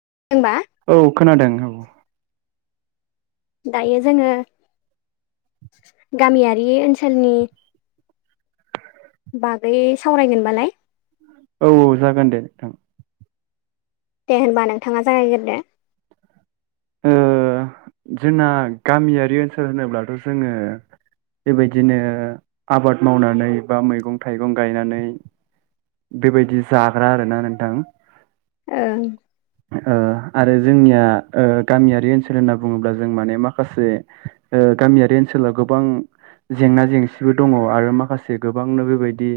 [inaudible] औ खोनादों औ। दायो जोङो गामियारि ओनसोलनि बागै सावरायगोनबालाय? औ औ जागोन दे नोंथां। दे होनबा नोंथाङा जागायगोरदो। ओ जोंना गामियारि ओनसोल होनोब्लाथ' जोङो बेबायदिनो आबाद मावनानै बा मैगं थाइगं गायनानै बेबायदि जाग्रा आरो ना नोंथां। ओं आरो जोंनिया गामियारि ओनसोल होनना बुङोब्ला जों माने माखासे गामियारि ओनसोलाव गोबां जेंना जेंसिबो दङ आरो माखासे गोबांनो बेबायदि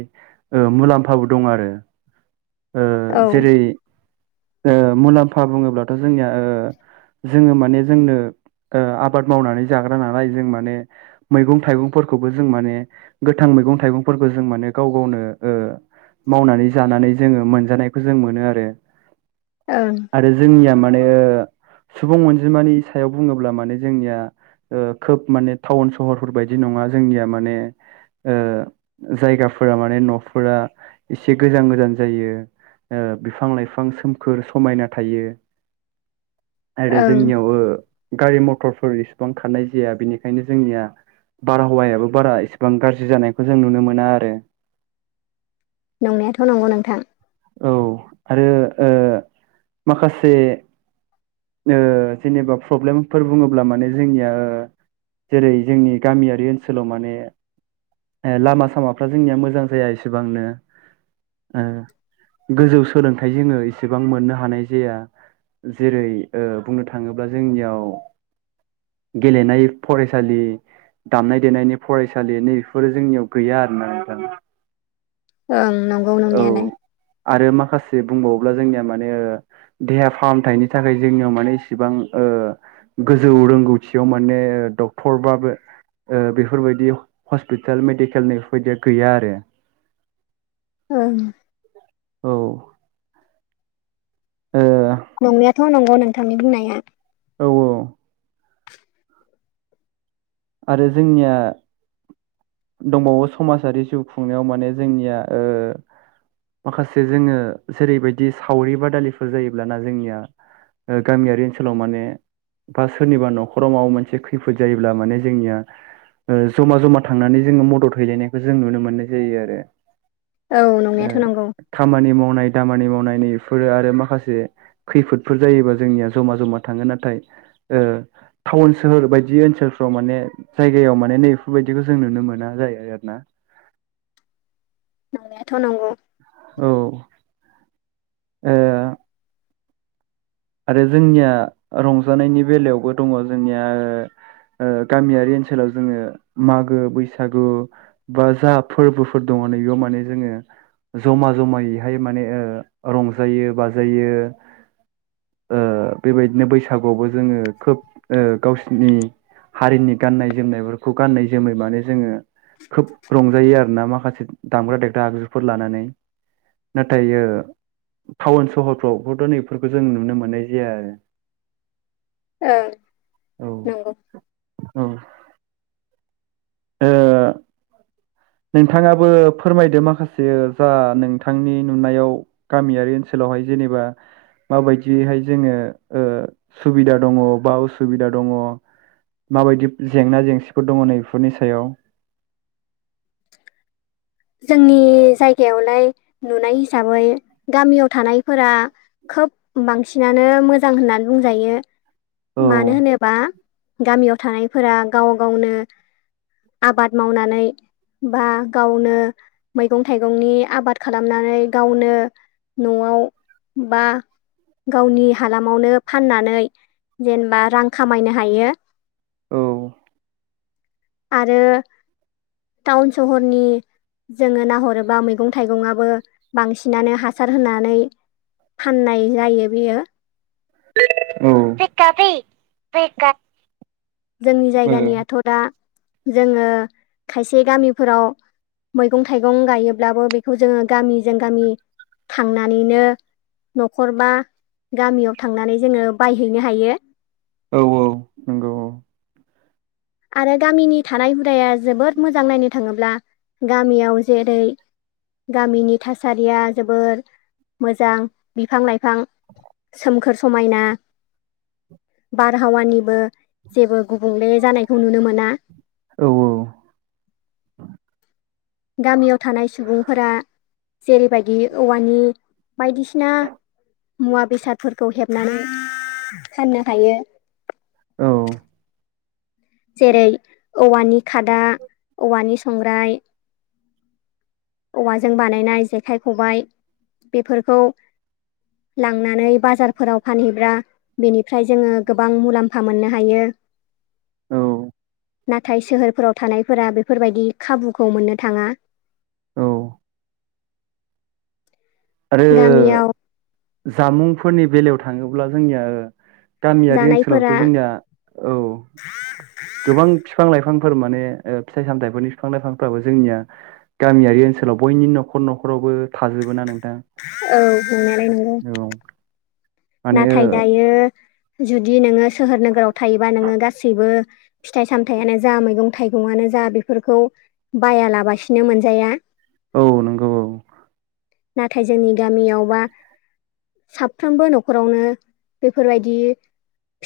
मुलाम्फाबो दङ आरो। औ जेरै मुलाम्फा बुङोब्लाथ' जोंनिया जोङो माने जोंनो। आबाद मावनानै जाग्रा नालाय जों माने मैगं थाइगंफोरखौबो जों माने गोथां। मैगं थाइगंफोरखौ जों माने गाव गावनो। मावनानै जानानै जोङो मोनजानायखौ जों मोनो आरो ओं आरो जोंनिया मा माने सुबुं अनजिमानि सायाव बुङोब्ला माने जोंनिया। खोब माने टाउन सहरफोर बायदि नङा जोंनिया माने जायगाफोरा माने न'फोरा एसे गोजान गोजान जायो। बिफां लाइफां सोम। नख समायना थायो आरो ओं जोंनियावबो गारि मथरफोर इसेबां खारनाय जाया बेनिखायनो जोंनिया। बारहावायाबो बारा इसेबां गाज्रि जानायखौ जों नुनो मोना आरो। नंनायाथ' नंगौ नोंथां। औ आरो माखासे। जेनेबा प्रब्लेमफोर बुङोब्ला माने जोंनिया जेरै जोंनि गामियारि ओनसोलाव माने ए लामा सामाफ्रा जोंनिया मोजां जाया इसेबांनो गोजौ सोलोंथाइ जोङो एसेबां मोननो हानाय जाया जेरै बुंनो थाङोब्ला जोंनियाव। गेलेनाय फरायसालि। दामनाय देनायनि फरायसालिनि बेफोरो जोंनियाव गैया आरो ना। ओं नंगौ नंनांयालाय। आरो माखासे बुंबावोब्ला जोंनिया माने देहा फाहामथायनि थाखाय जोंनियाव माने इसिबां। गोजौ रोंगौथियाव माने डक्टरबाबो। बेफोरबायदि हस्पिताल मेडिकेलनि बेफोरबायदिया गैया आरो। ओं। औ। नंनायाथ' नंगौ नोंथांनि बुंनाया। औ औ। आरो जोंनिया। दंबावो समाजारि जिउ खुंनायाव मानेजोंनिया ओ माखासे जोङो जेरैबायदि सावरि बादालिफोर जायोब्लाना जोंनिया। गामियारि ओनसोलाव माने बा सोरनिबा न'खराव माबा मोनसे खैफोद जायोब्ला माने। जोंनिया ज'मा जमा थांनानै जोङो मदद हैलायनायखौ जों नुनो मोननाय जायो आरो। औ नंनायाथ' [unintelligible] नंगौ खामानि मावनाय दामानि मावनाय। फोरो आरो माखासे खैफोदफोर जायोबा जोंनिया जमा जमा थाङो नाथाय ओ टाउन सोहोर बायदि ओनसोल। [unintelligible] माने जायगायाव माने नै बेफोरबायदिखौ जों नुनो मोना जायो आरो ना। [inaudible] नंनायाथ' नंगौ। औ। ओ आरो जोंनिया रंजानायनि बेलायावबो दङजोंनिया ओ ओ गामियारि ओनसोलाव जोङो मागो बैसागु बा जा फोरबोफोर दङ। याव माने जोङो। जमा जमायैहाय माने ओ रंजायो बाजायो ओ बेबायदिनो बैसागुआवबो जोङो खोब ओ गावसिनि हारिनि गाननाय जोमनायफोरखौ गाननाय जोमै माने जोङो खोब रंजायो आरो ना माखासे दामग्रा देग्रा आगजुफोर लानानै। नाथायो टाउन सहरफ्रावबोथ' नैफोरखौ जों नुनो मोननाय जाया आरो। ओं नंगौ [inaudible] औ औ ओ नोंथाङाबो फोरमायदो माखासे जा नोंथांनि नुनायाव गामियारि ओनसोलाव हाय जेनेबा माबायदियैहाय जोङो ओ सुबिदा दङ बा उसुबिदा दङ माबायदि जेंना जेंसिफोर दङ नै बेफोरनि सायाव। जोंनि जायगायावलाय नुनाय हिसाबै गामियाव थानायफोरा खोब बांसिनानो मोजां होननानै बुंजायो औ मानो होनोबा गामियाव थानायफोरा गाव गावनो आबाद मावनानै बा गावनो मैगं थाइगंनि आबाद खालामनानै गावनो न'आव बा गावनि हालामावनो फाननानै जेनबा रां खामायनो हायो। औ। आरो टाउन सहरनि जोङो नाहरोबा मैगं थाइगंआबो बांसिनानो हासार होनानै फाननाय जायो बेयो [unintelligible] औ [unintelligible] जोंनि जायगानियाथ' दा जोङो खायसे गामिफोराव मैगं थाइगं गायोब्लाबो बेखौ जोङो गामिजों गामि थांनानैनो न'खर बा गामियाव थांनानै जोङो बायहैनो हायो। औ औ नोंगौ औ। आरो गामिनि थानाय हुदाया जोबोद मोजां नायनो थाङोब्ला। गामियाव जेरै गामिनि थासारिया जोबोर मोजां बिफां लाइफां सोमखोर समायना [inaudible] बारहावानिबो जेबो गुबुंले जानायखौ नुनो मोना। औ गामियाव थानाय सुबुंफोरा जेरैबायदि औवानि बायदिसिना मुवा बेसादफोरखौ हेबनानै फाननो हायो। औ जेरै औवानि खादा औवानि संग्राय औवाजों बानायनाय जेखाइ खबाय बेफोरखौ लांनानै बाजारफोराव फानहैब्रा बेनिफ्राय जोङो गोबां मुलाम्फा मोननो हायो। [inaudible] नाथाय सोहोरफोराव थानाय फोरा बेफोरबायदि खाबुखौ मोननो थाङा। औ आरो गामियाव जामुंफोरनि बेलायाव थाङोब्ला जोंनिया ओ गामियारि ओनसोलावथ' जानायफोरा जोंनिया औ गोबां फिफां लाइफांफोर माने ओ फिथाइ सामथाइफोरनि फिफां लाइफांफोराबो जोंनिया गामिय्रि ओनसोलाव बयनिबो न'खर न' न'खरावबो थाजोबो ना नों औ नंनायालाय नंगौ। माने नाथाय ओ दायो जुदि नोङो सोहोर नोगोराव थायोबा नोङो गासैबो फिथाइ सामथायाइयानो जा, मैगं थाइगंआनो जा बेफोरखौ बायालाबासिनो मोनजाया। औ नंगौ औ। नाथाय जोंनि गामियावबा साफ्रोमबो न'ख ख'रावनो बेफोरबायदि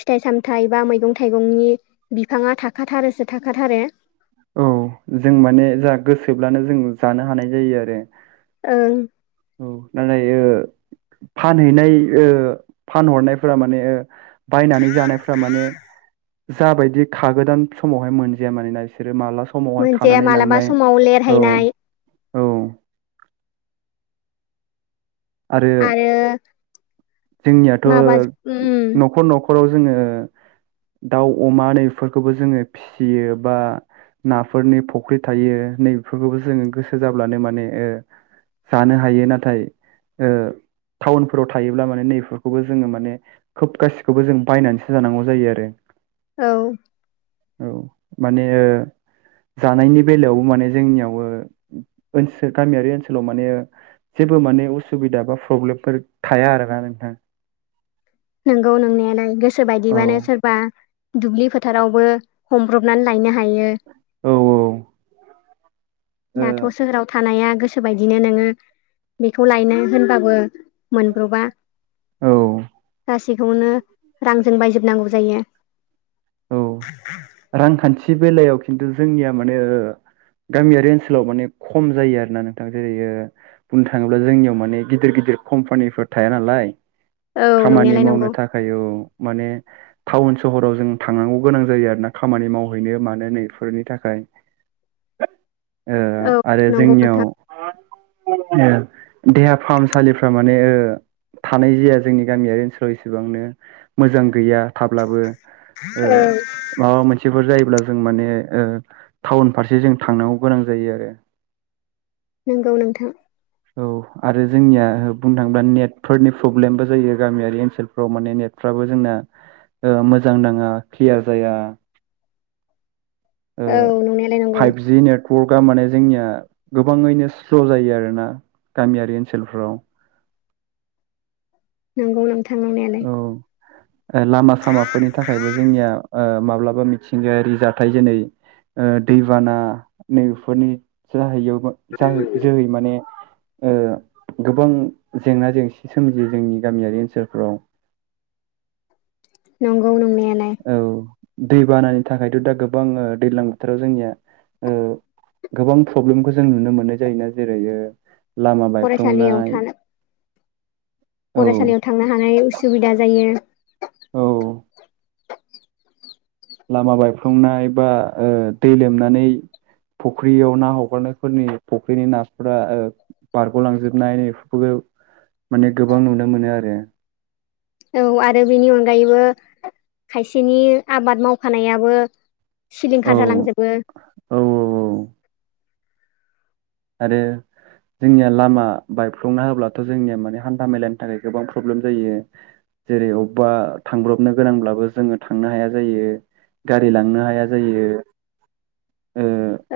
फिथाइ सामथाइ बा मैगं थाइगंनि बिफाङा थाखाथारोसो थाखाथारो औ जों माने जा गोसोब्लानो जों जानो हानाय जायो आरो ओं औ नाथाय ओ फानहैनाय ओ फानहरनायफोरा माने ओ बायनानै जानायफ्रा माने जाबायदि खागोदान समावहाय मोनजाया माने ना बिसोरो माब्ला समावहाय मोनसे खानानै मालाबा लांनाय समाव औ लेरहायनाय औ आरो जोंनियाथ' माबा उम न'खर न'खराव जोङो दाउ, अमा नैफोरखौबो जोङो फिसियो बा नाफोरनि फुख्रि थायो नै बेफोरखौबो जोङो गोसो जाब्लानो माने ओ जानो हायो नाथाय ओ टाउनफोराव थायो अब्ला माने नैफोरखौबो जोङो माने खोब गासिखौबो जों बायनानैसो जानांगौ जायो आरो औ औ माने ओ जानायनि बेलायावबो माने जोंनियाव ओ ओनसो गामियारि ओनसोलाव माने जेबो माने उसुबिदा बा प्रब्लेमफोर थाया आरोना नोंथां नंगौ नोंनायालाय गोसो औ बायदिबानो सोरबा दुब्लि फोथारावबो हमब्रबनानै लायनो हायो औ दाथ' सोहोराव थानाया गोसो बायदिनो नोङो बेखौ लायनो होनबाबो मोनब्र'बा ओ गासै खौनो रांजों बायजोबनांगौ जायो। औ रांखान्थि बेलायाव खिन्थु जोंनिया माने ओ गामियारि ओनसोलाव माने खम जायो आरोना नोंथां जेरै ओ बुंनो थाङोब्ला जोंनियाव माने गिदिर गि दिर कम्पानिफोर थाया नालाय औ खामानि नंनायालाय नंगौ मावनो थाखाय औ माने टाउन सहराव जों थांनांगौ गोनां जायो आरो ना। खामानि मावहैनो मानो नैफोरनि थाखाय। ओ औ आरो नंगौ जोंनियाव नोंथां ओ देहा फाहामसालिफ्रा माने ओ थानाय जाया जोंनि गामियारि ओनसोलाव इसेबांनो मोजां गैया थाब्लाबो ओ औ माबा मोनसेफोर जायोब्ला जों माने ओ टाउन फारसे जों थांनांगौ गोनां जायो आरो नोंगौ नोंथां। औ आरो जोंनिया बुंनो थाङोब्ला नेटफोरनि प्रब्लेमबो जायो गामियारि ओनसोलफोराव माने नेट फ्राबो जोंना ओ मोजां नाङा क्लियार जाया ओ औ नंनायालाय नंगौ फाइभजि नेट वर्कआ माने जोंनिया गोबाङैनो स्ल' जायो आरोना गामियारि ओनसोलफ्राव नंगौ नों औ ओ लामा सामाफोरनि थाखायबो जोंनिया ओ माब्लाब मिथिंगायारि जाथाय जेनै ओ दैबाना नैफोरनि [unintelligible] जाहै जोहै माने ओ गोबां जेंना जेंसि सोमजियो जोंनि गामियारि ओनसोलफोराव नंगौ नंनाया औ दैबानानि थाखायथ' दा गोबां ओ दैलां बोथोराव जोंनिया ओ गोबां प्रब्लेमखौ जों नुनो मोननाय जायोना जेरै ओ लामा फरायसालियाव बायफ्लंनाय, थानो औ फरायसालियाव थांनो हानाय उसुबिदा जायो [inaudible] लामा बायफ्लंनाय बा दै लोमनानै फुख्रियाव ना हगारनायफोरनि फुख्रिनि नाफोरा बारग'लांजोबनाय बेफोरखौ माने गोबां नुनो मोनो आरो औ आरो बेनि अनगायैबो खायसेनि आबाद मावफानायाबो औ सिलिंखार जालांजोबो औ आरो जोंनिया लामा बायफ्लंना होब्लाथ' जोंनिया माने हान्था मेलानि थाखाय गोबां प्रब्लेम जायो जेरै अबेबा थांब्रबनो गोनांब्लाबो जोङो थांनो हाया जायो गारि लांनो हाया जायो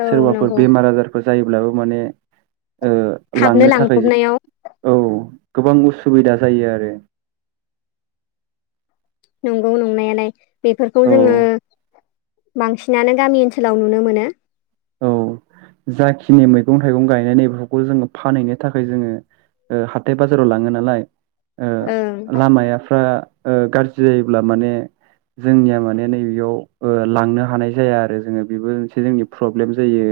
औ सोरबाफोर नंगौ बेमार आजारफोर जायोब्लाबो माने थाबनो लांनो थाखाय लांब्रबनायाव औ गोबां बुस्थु सुबिदा जायो आरो नंगौ नंनायालाय बेफोरखौ औ जोङो बांसिनानो गामि ओनसोलाव नुनो मोनो औ जाखिनि मैगं थाइगं गायनाय नै बेफोरखौ जोङो फानहैनो थाखाय जोङो हाथाय बाजाराव लाङो नालाय ओं लामाफ्रा गाज्रि जायोब्ला माने जोंनिया माने नैबेयाव लांनो हानाय जाया आरो जोङो बेबो मोनसे जोंनि प्रब्लेम जायो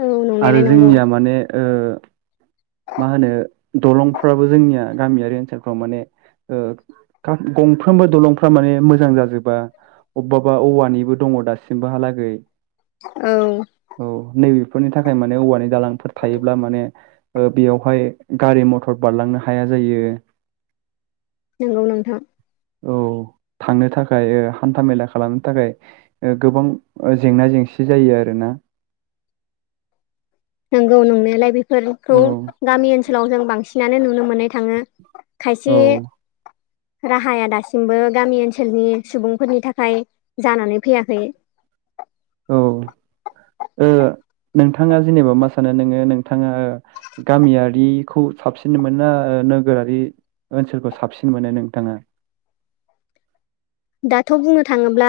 औ आरो नंनायालाय नंगौ जोंनिया माने मा होनो दलंफ्राबो जोंनिया गामियारि ओनसोलफ्राव माने गंफ्रोमबो दलंफ्रा माने मोजां जाजोबा अबेबा औवानिबो दङ दासिमबोहालागै औ बेनि थाखाय माने औवानि दालांफोर थायोब्ला माने बेयावहाय गारि मथर बारलांनो हाया जायो नंगौ नोंथां औ थांनो थाखाय हान्था मेला खालामनो थाखाय गोबां जेंना जेंसि जेंसि जायो आरोना नंगौ नंनायालाय औ बेफोरखौ गामि ओनसोलाव जों बांसिनानो नुनो मोननो थाङो औ खायसे राहाया दासिमबो गामि [inaudible] नोंथाङा जेनेबा मा सानो नोङो नोंथाङा ओ गा [inaudible] दाथ' बुंनो थाङोब्ला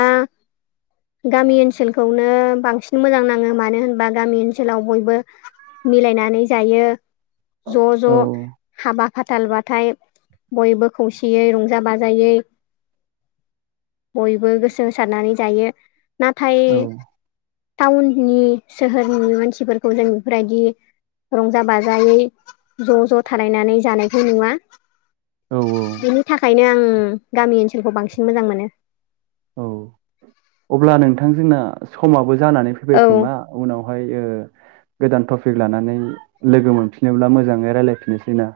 गामि ओनसोलखौनो बांसिन मोजां नाङो। मानो होनबा गामि ओनसोलाव बयबो मिलायनानै जायो ज' ज' औ हाबा फाथालबाथाय बयबो खौसेयै रंजा-बाजायै बयबो गोसो होसारनानै जायो। नाथाय टाउननि-सोहोरनि मानसिफोरखौ जों बेफोरबायदि रंजा-बाजायै ज' ज' थालायनानै जानायखौ नुवा। औ बिनि थाखायनो आं गामि ओनसोलखौ बांसिन मोजां मोनो। औ अब्ला नोंथां जोंना समाबो जानानै फैबाय औ खोमा उनाव हाय ओ गोदान टपिक लानानै लोगो मोनफिनोब्ला मोजाङै रायजलायफिनो सै ना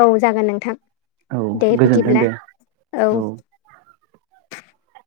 औ जागोन नोंथां औ दे गोजोन्थों बिदिब्ला दे औ। [inaudible]